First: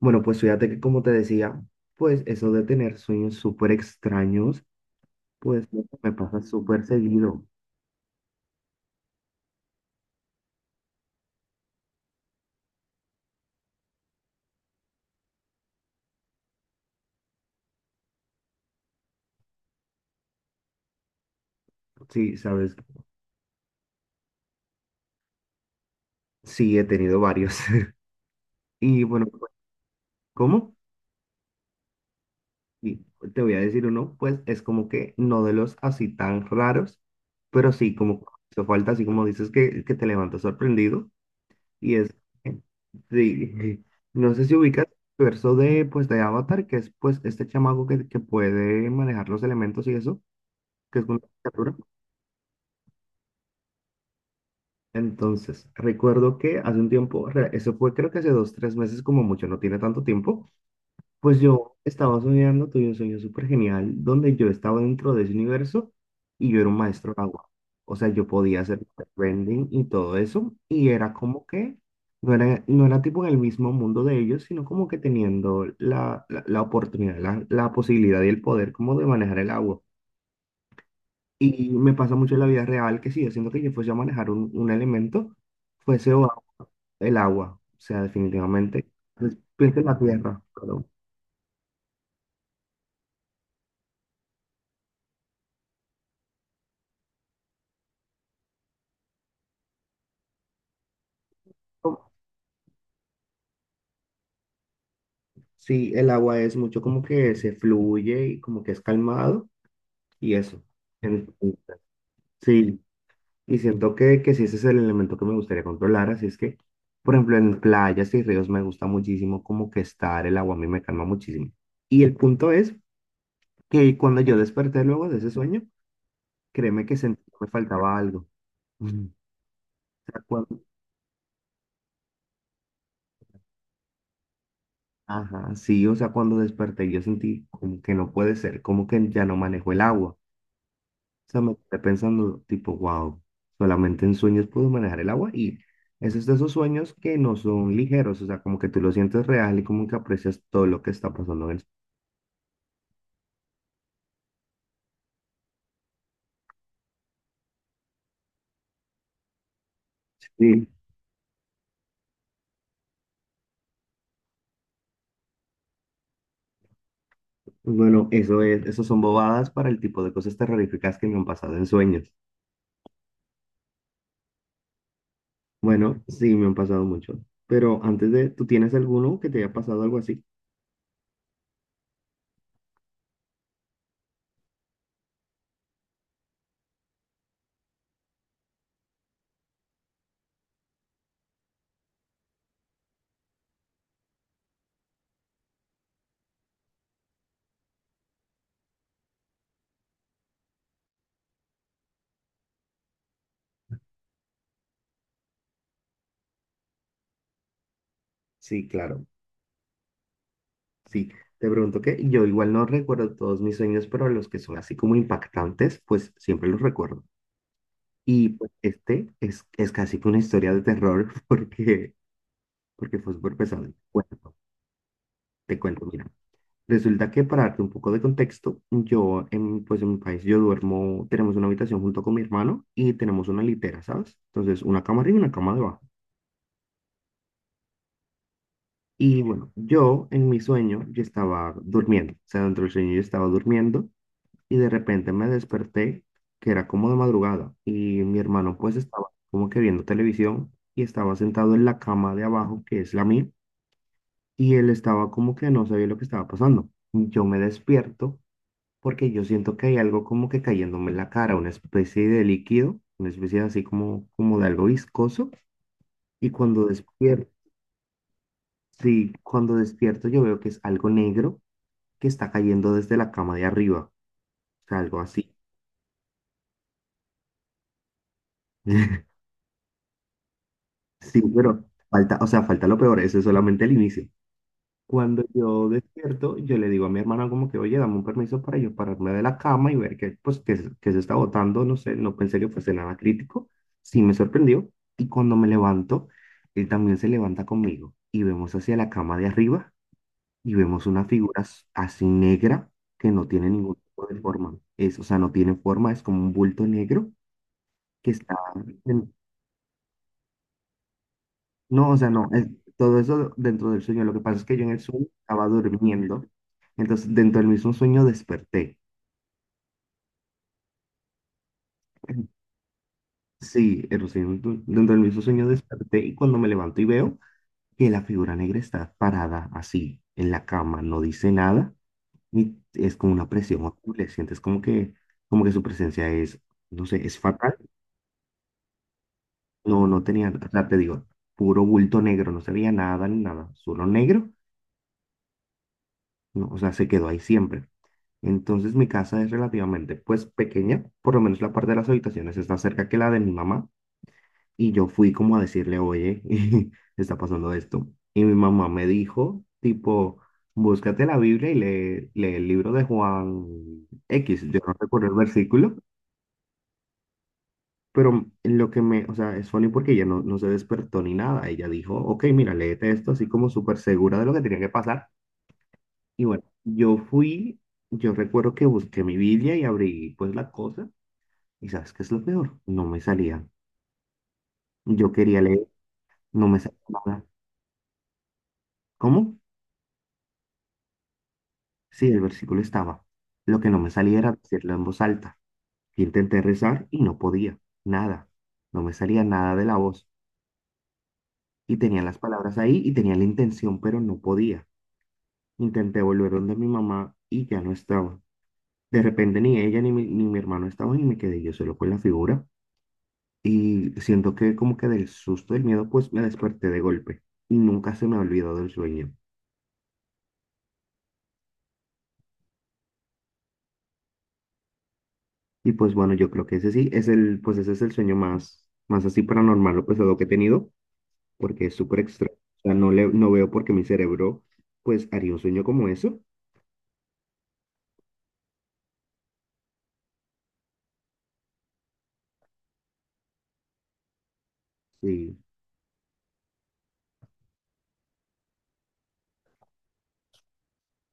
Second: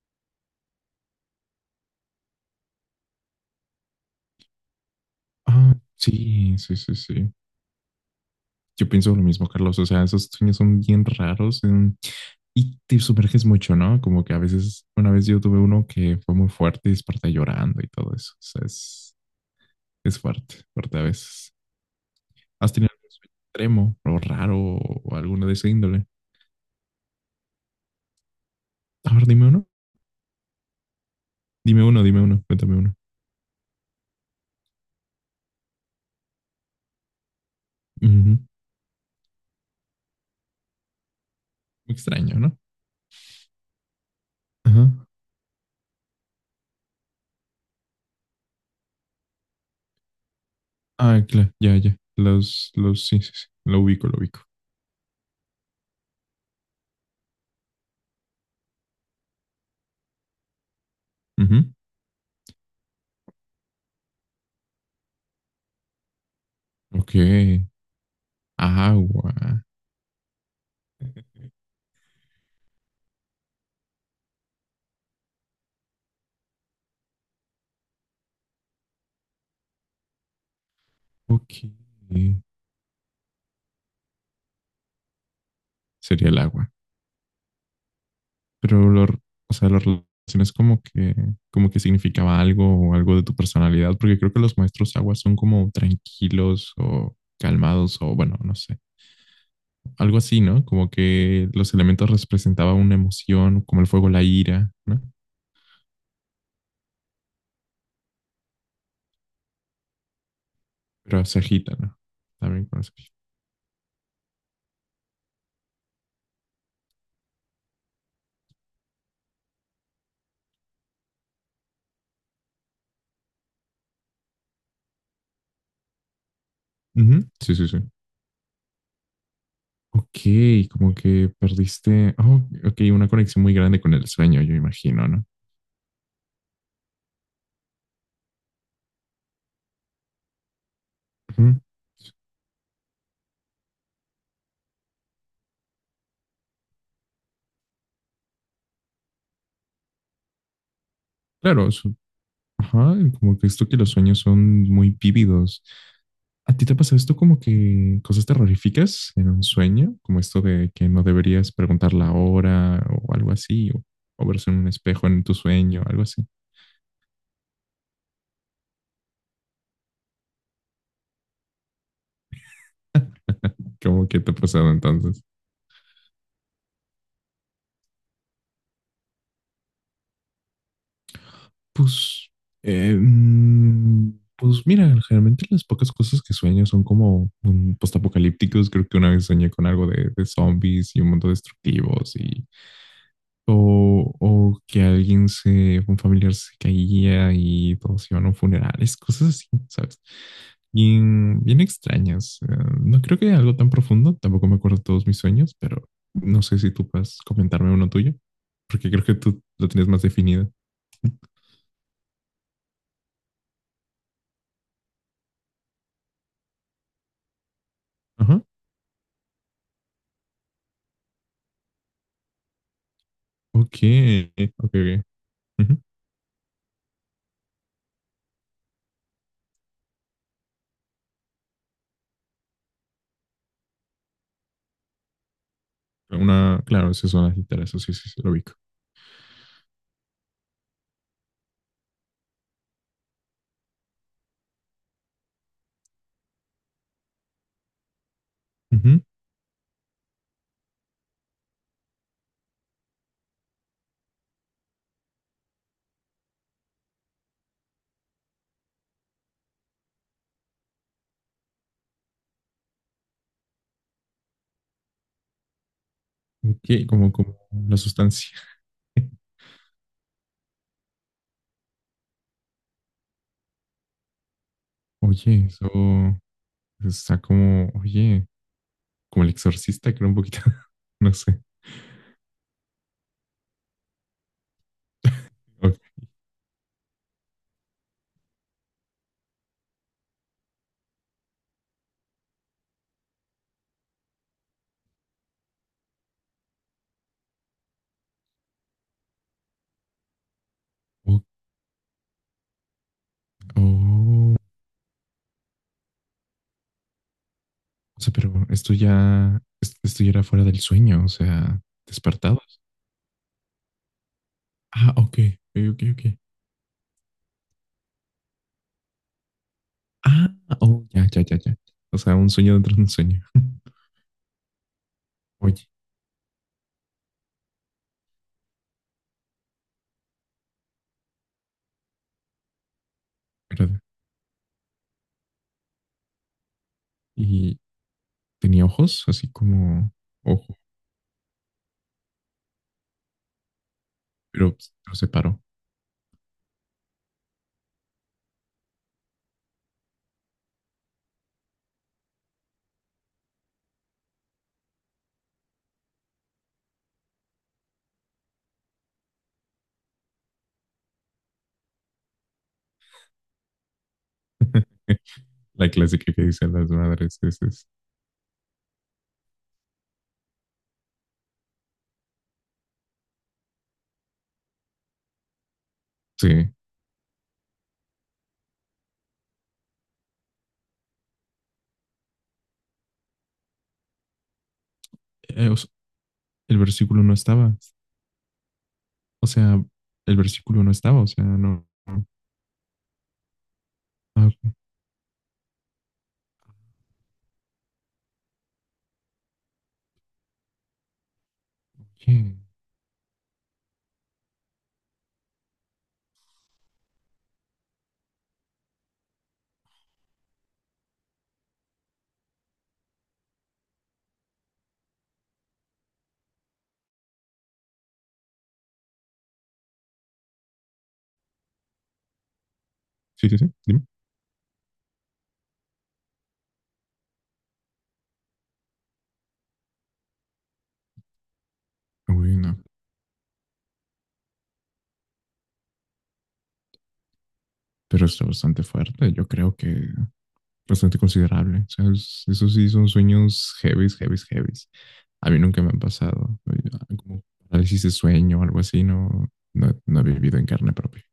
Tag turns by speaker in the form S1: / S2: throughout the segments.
S1: Bueno, pues fíjate que como te decía, pues eso de tener sueños súper extraños, pues
S2: Ah,
S1: me pasa
S2: sí, sí,
S1: súper
S2: sí, sí.
S1: seguido.
S2: Yo pienso lo mismo, Carlos. O sea, esos sueños son bien raros y te sumerges mucho, ¿no? Como que a veces, una vez yo tuve uno que fue muy fuerte y desperté llorando y todo eso. O sea, es fuerte, fuerte a veces.
S1: Sí,
S2: ¿Has
S1: sabes,
S2: tenido algún sueño extremo o raro o alguno de ese índole?
S1: sí, he tenido varios. Y
S2: A
S1: bueno,
S2: ver, dime
S1: pues,
S2: uno.
S1: ¿cómo?
S2: Dime uno, dime uno, cuéntame uno.
S1: Y te voy a decir uno, pues es como que no de los así tan raros, pero sí,
S2: Ujú.
S1: como que
S2: Muy
S1: hizo falta, así como dices que te levantas sorprendido. Y es,
S2: extraño, ¿no?
S1: eh, sí, no sé si
S2: Ajá.
S1: ubicas el verso de, pues, de Avatar, que es pues este chamaco que puede manejar los elementos y eso, que es una
S2: Ah, claro,
S1: criatura.
S2: ya, ya. Sí, sí, sí. Lo ubico, lo ubico.
S1: Entonces, recuerdo que hace un tiempo, eso fue creo que hace dos, tres meses como mucho, no tiene tanto tiempo, pues
S2: Ujú.
S1: yo estaba soñando, tuve un sueño súper genial donde yo estaba dentro de ese universo y yo era un maestro
S2: Ok.
S1: de agua. O sea, yo podía hacer
S2: Agua.
S1: bending y todo eso y era como que no era, no era tipo en el mismo mundo de ellos, sino como que teniendo la oportunidad, la posibilidad y el poder como de manejar el agua.
S2: Ok.
S1: Y me pasa mucho en la vida real que si yo siento que yo fuese a manejar un elemento, fuese o
S2: Sería el agua.
S1: el agua, o sea, definitivamente.
S2: Pero
S1: Entonces,
S2: o sea, lo
S1: piensa en la tierra,
S2: relacionas
S1: claro.
S2: como que significaba algo o algo de tu personalidad, porque creo que los maestros agua son como tranquilos o calmados o bueno, no sé, algo así, ¿no? Como que los
S1: Como...
S2: elementos representaban una emoción, como el fuego, la ira, ¿no?
S1: Sí, el agua es mucho como que se fluye y como que es calmado y eso.
S2: Pero
S1: En...
S2: se agita, ¿no? También
S1: Sí,
S2: con eso.
S1: y siento que sí, ese es el elemento que me gustaría controlar, así es que, por ejemplo, en playas y ríos me gusta muchísimo como que estar, el agua a mí me calma muchísimo. Y el punto es que cuando yo desperté luego de ese sueño, créeme que sentí
S2: Ujú,
S1: que me
S2: sí, sí, sí.
S1: faltaba algo. O sea, cuando
S2: Ok, como que perdiste, oh, ok, una conexión muy grande con el sueño, yo imagino, ¿no?
S1: ajá, sí, o sea, cuando desperté yo sentí como que no puede ser, como que ya no manejo el agua. O sea, me
S2: Ujú.
S1: quedé pensando tipo, wow, solamente en sueños puedo manejar el agua y esos de esos sueños que no son ligeros, o sea, como que tú lo sientes real y como que aprecias todo lo que está pasando en el
S2: Claro,
S1: sueño.
S2: ajá, como que esto que los sueños son muy vívidos. ¿A ti te ha pasado esto como que cosas terroríficas en un sueño? Como esto
S1: Sí,
S2: de que no deberías preguntar la hora o algo así, o verse en un espejo en tu sueño, algo así.
S1: bueno, eso es, eso son bobadas para el tipo de cosas terroríficas que me han pasado en sueños.
S2: ¿Cómo que te ha pasado entonces?
S1: Bueno, sí, me han pasado mucho, pero antes de, ¿tú tienes alguno que te haya pasado algo así?
S2: Pues, pues mira, generalmente las pocas cosas que sueño son como postapocalípticos. Creo que una vez soñé con algo de zombies y un mundo destructivos y o que un familiar se caía y todos iban a un funeral, es cosas así, ¿sabes? Bien, bien extrañas. No creo que algo tan profundo, tampoco me acuerdo todos mis sueños, pero no sé si tú puedes comentarme uno tuyo,
S1: Sí,
S2: porque creo
S1: claro.
S2: que tú lo tienes más definido.
S1: Sí, te pregunto que yo igual no recuerdo todos mis sueños, pero los que son así como impactantes, pues siempre los recuerdo. Y
S2: Ajá,
S1: pues este es casi que una historia de terror porque, porque fue súper pesado.
S2: ok,
S1: Bueno,
S2: ok, ok.
S1: te
S2: Ujú.
S1: cuento, mira. Resulta que para darte un poco de contexto, yo en, pues en mi país yo duermo, tenemos una habitación junto con mi hermano y tenemos una litera, ¿sabes? Entonces, una cama arriba y una cama debajo.
S2: Una, claro, esas son las literas, eso sí, sí, sí, lo ubico.
S1: Y bueno, yo en mi sueño, yo estaba durmiendo, o sea, dentro del sueño yo estaba durmiendo y de repente me desperté, que era como de madrugada, y mi hermano pues
S2: Ujú,
S1: estaba como que viendo televisión y estaba sentado en la cama de abajo, que es la mía, y él estaba como que no sabía lo que estaba pasando. Yo me despierto porque yo siento que hay algo como que cayéndome en la cara, una especie de líquido, una especie de así como, como de algo viscoso, y cuando
S2: ok, como,
S1: despierto,
S2: como la sustancia.
S1: sí, cuando despierto yo veo que es algo negro que está cayendo desde la cama de arriba, o sea, algo así.
S2: Oye, eso está como, oye, como el exorcista, creo un poquito, no
S1: Sí,
S2: sé.
S1: pero falta, o sea, falta lo peor, eso es solamente el inicio. Cuando yo
S2: Okay.
S1: despierto, yo le digo a mi hermana como que, oye, dame un permiso para yo pararme de la cama y ver que, pues, que se está botando, no sé, no pensé que fuese nada crítico, sí me sorprendió. Y cuando me levanto, él también se levanta conmigo y vemos hacia la cama de arriba y vemos una
S2: Oh,
S1: figura así negra que no tiene ningún tipo de
S2: oh,
S1: forma. Es, o sea, no tiene forma, es como un bulto negro
S2: o
S1: que
S2: sea,
S1: está...
S2: pero esto ya era fuera del sueño, o sea,
S1: No, o sea, no,
S2: despertados.
S1: todo eso dentro del sueño. Lo que pasa es que yo en el
S2: Ah,
S1: sueño
S2: ok,
S1: estaba
S2: ok, ok. Ok.
S1: durmiendo, entonces dentro del mismo sueño desperté.
S2: Ah, oh, ya, ya, ya, ya. O sea, un sueño dentro de un sueño.
S1: Sí, el dentro del mismo sueño
S2: Oye,
S1: desperté y cuando me levanto y veo que la figura negra está parada así en la cama, no dice nada y es como una presión
S2: espérate.
S1: horrible. Sientes como que su presencia es, no sé, es fatal.
S2: Y tenía ojos, así
S1: No,
S2: como
S1: no tenía, o
S2: ojo,
S1: sea, te digo, puro bulto negro, no se veía nada ni nada, solo negro.
S2: pero pues, no se paró.
S1: No, o sea, se quedó ahí siempre. Entonces mi casa es relativamente pues pequeña, por lo menos la parte de las habitaciones está cerca que la de mi mamá y yo fui como a decirle, oye, está pasando esto. Y mi mamá me dijo, tipo, búscate la Biblia y lee, lee el libro de Juan X. Yo no recuerdo el
S2: La
S1: versículo,
S2: clásica que dicen las madres es
S1: pero lo que me, o sea, es funny porque ella no se despertó ni nada. Ella dijo, ok, mira, léete esto así como súper segura de lo que tenía que pasar. Y bueno,
S2: sí.
S1: yo fui, yo recuerdo que busqué mi Biblia y abrí pues la cosa. ¿Y sabes qué es lo peor? No me salía. Yo quería
S2: O
S1: leer,
S2: sea,
S1: no
S2: el
S1: me salía
S2: versículo no
S1: nada.
S2: estaba. O
S1: ¿Cómo?
S2: sea, el versículo no estaba, o sea, no. No.
S1: Sí, el versículo estaba. Lo que no me salía
S2: Ah,
S1: era decirlo en voz alta. Intenté rezar y no podía. Nada. No me salía nada de la voz. Y tenía las
S2: okay.
S1: palabras ahí y tenía la intención, pero no podía. Intenté volver donde mi mamá y ya no estaba. De repente ni ella ni mi hermano estaban y me quedé yo solo con la figura. Y siento que como que del susto, del miedo, pues me desperté de golpe. Y nunca se me ha olvidado el sueño.
S2: Sí, sí, sí, dime.
S1: Y pues bueno, yo creo que ese sí es el, pues ese es el sueño más así paranormal o pesado que he tenido, porque es súper
S2: Uy,
S1: extraño.
S2: no,
S1: O sea, no le, no veo por qué mi cerebro, pues, haría un sueño como eso.
S2: pero está bastante fuerte, yo creo que bastante considerable. O sea, es- esos sí son sueños heavies, heavies, heavies. A
S1: Sí,
S2: mí nunca me han pasado. Oye, como parálisis de sueño o algo así, no, no, no he vivido en carne propia.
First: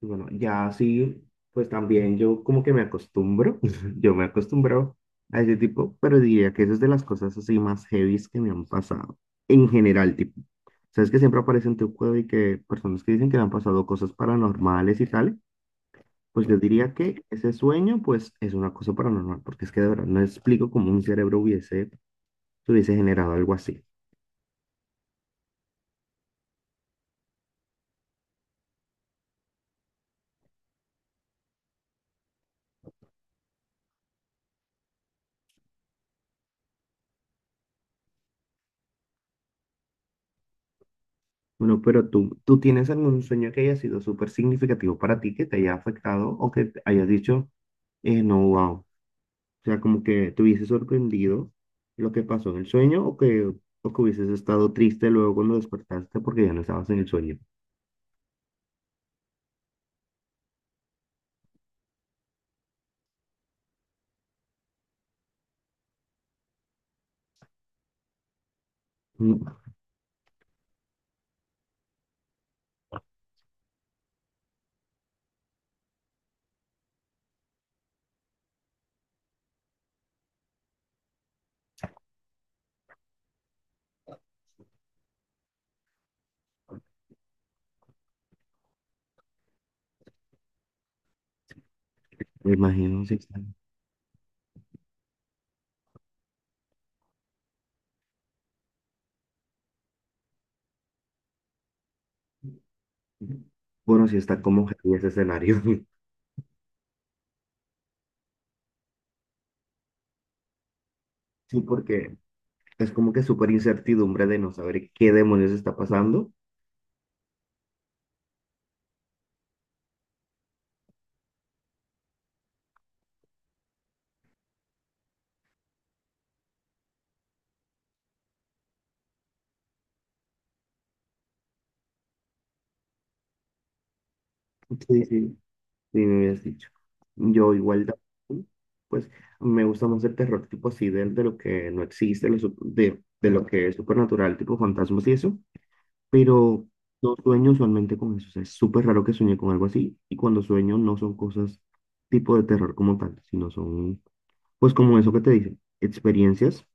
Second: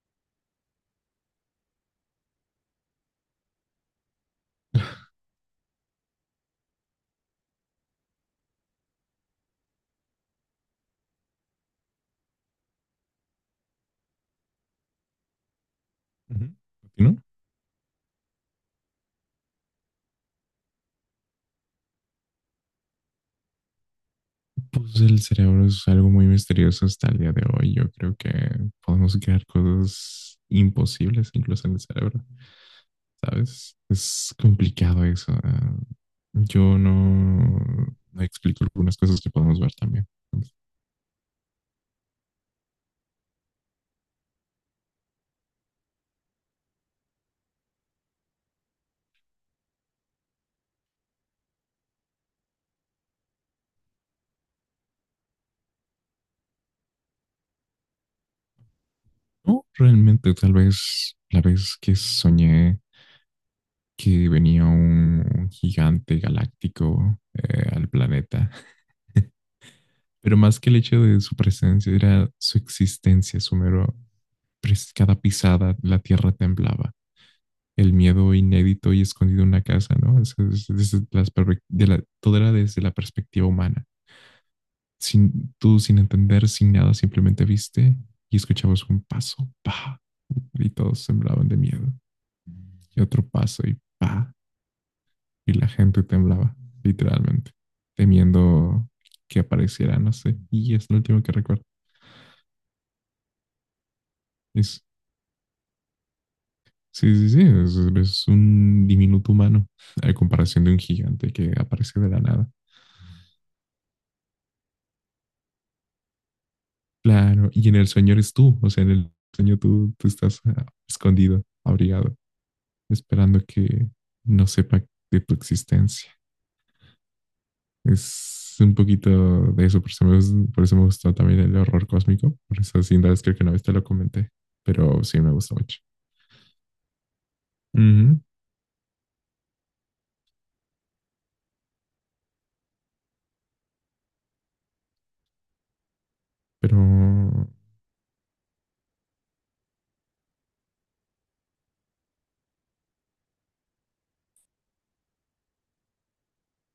S1: y bueno, ya así, pues también yo como que me acostumbro, yo me acostumbro a ese tipo, pero diría que eso es de las cosas así más heavies que me han pasado. En general, tipo, sabes que siempre aparecen en tu cueva y que personas que dicen que le han pasado cosas paranormales y tal. Pues
S2: Ujú.
S1: yo diría
S2: ¿Y ¿no?
S1: que ese sueño, pues, es una cosa paranormal, porque es que de verdad no explico cómo un cerebro hubiese, se hubiese generado algo así.
S2: Pues el cerebro es algo muy misterioso hasta el día de hoy. Yo creo que podemos crear cosas imposibles incluso en el cerebro, ¿sabes? Es complicado eso. Yo no, no explico algunas cosas que podemos ver también.
S1: Bueno, pero tú, ¿tú tienes algún sueño que haya sido súper significativo para ti, que te haya afectado o que te hayas dicho, no, ¿wow? O sea, como que te hubiese sorprendido lo que pasó en el sueño o que hubieses estado triste luego cuando despertaste porque ya no estabas en el sueño.
S2: No, realmente, tal vez la vez que soñé que venía un gigante galáctico al planeta,
S1: Mm,
S2: pero más que el hecho de su presencia era su existencia, su mero cada pisada la tierra temblaba. El miedo inédito y escondido en una casa, ¿no? Es- desde las de la- todo era desde la perspectiva humana. Sin, tú, sin entender, sin nada, simplemente viste y escuchabas un paso, pa, y todos temblaban de miedo.
S1: me
S2: Y
S1: imagino, sí.
S2: otro
S1: Está...
S2: paso y pa, y la gente temblaba, literalmente, temiendo que apareciera, no sé. Y es lo último que recuerdo.
S1: Bueno, sí está como
S2: Es
S1: heavy ese escenario.
S2: sí, sí, sí, es un diminuto humano a comparación de un gigante que
S1: Sí,
S2: aparece de
S1: porque
S2: la nada.
S1: es como que súper incertidumbre de no saber qué demonios está pasando.
S2: Claro, y en el sueño eres tú, o sea, en el sueño tú, tú estás escondido, abrigado, esperando que no sepa de tu existencia. Es un poquito de eso, por eso me, gus- por eso me gustó también el horror cósmico, por eso sin duda creo que una vez te lo comenté, pero
S1: Sí,
S2: sí me
S1: sí.
S2: gustó mucho.
S1: Sí, me habías dicho. Yo igual,
S2: Ujú,
S1: también, pues me gusta más el terror tipo así, de lo que no existe, lo de lo que es supernatural, tipo fantasmas y eso, pero
S2: pero,
S1: no sueño usualmente con eso, o sea, es súper raro que sueñe con algo así, y cuando sueño no son cosas tipo de terror como tal, sino son, pues como eso que te dicen, experiencias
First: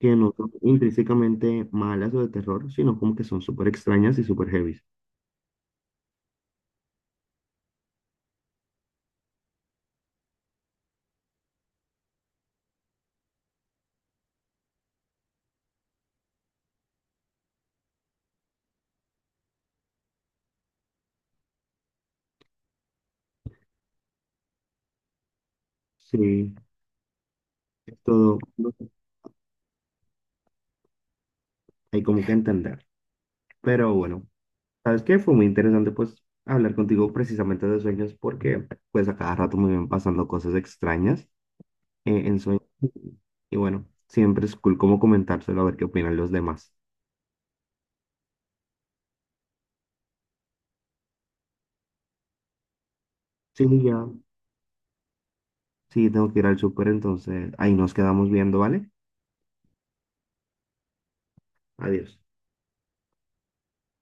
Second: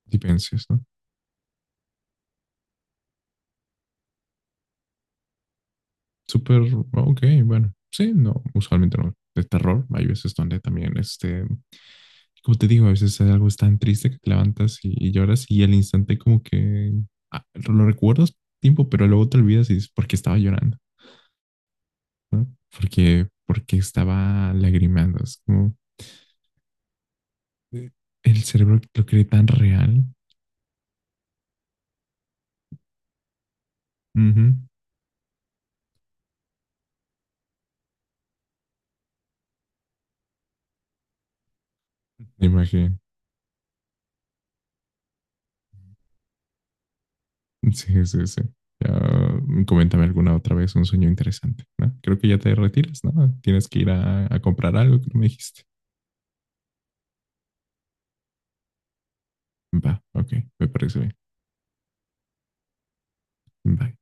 S1: que no son
S2: diferencias, ¿no?
S1: intrínsecamente malas o de terror, sino como que son súper extrañas y súper heavy.
S2: Súper, ok, bueno, sí, no, usualmente no. De terror, hay veces donde también, este, como te digo, a veces hay algo tan triste que te levantas y lloras y al instante como que lo recuerdas tiempo, pero luego te olvidas y dices, ¿por qué estaba llorando? ¿No? Porque, porque estaba lagrimando. Es como
S1: Sí,
S2: eh,
S1: es todo
S2: el
S1: no
S2: cerebro
S1: sé,
S2: lo cree tan real.
S1: hay como que entender. Pero bueno,
S2: Ujú,
S1: ¿sabes qué? Fue muy interesante pues hablar contigo precisamente de sueños porque pues a cada rato me van pasando cosas extrañas en
S2: me
S1: sueños.
S2: imagino.
S1: Y bueno, siempre es cool como comentárselo a ver qué opinan los demás.
S2: Sí, sí, sí. Ya, coméntame alguna otra vez un sueño interesante, ¿no? Creo que ya te retiras, ¿no?
S1: Sí,
S2: Tienes que ir
S1: ya,
S2: a comprar algo que no me dijiste.
S1: sí, tengo que ir al súper, entonces ahí nos quedamos viendo, ¿vale?
S2: Va, ok, me parece bien.
S1: Adiós.
S2: Bye.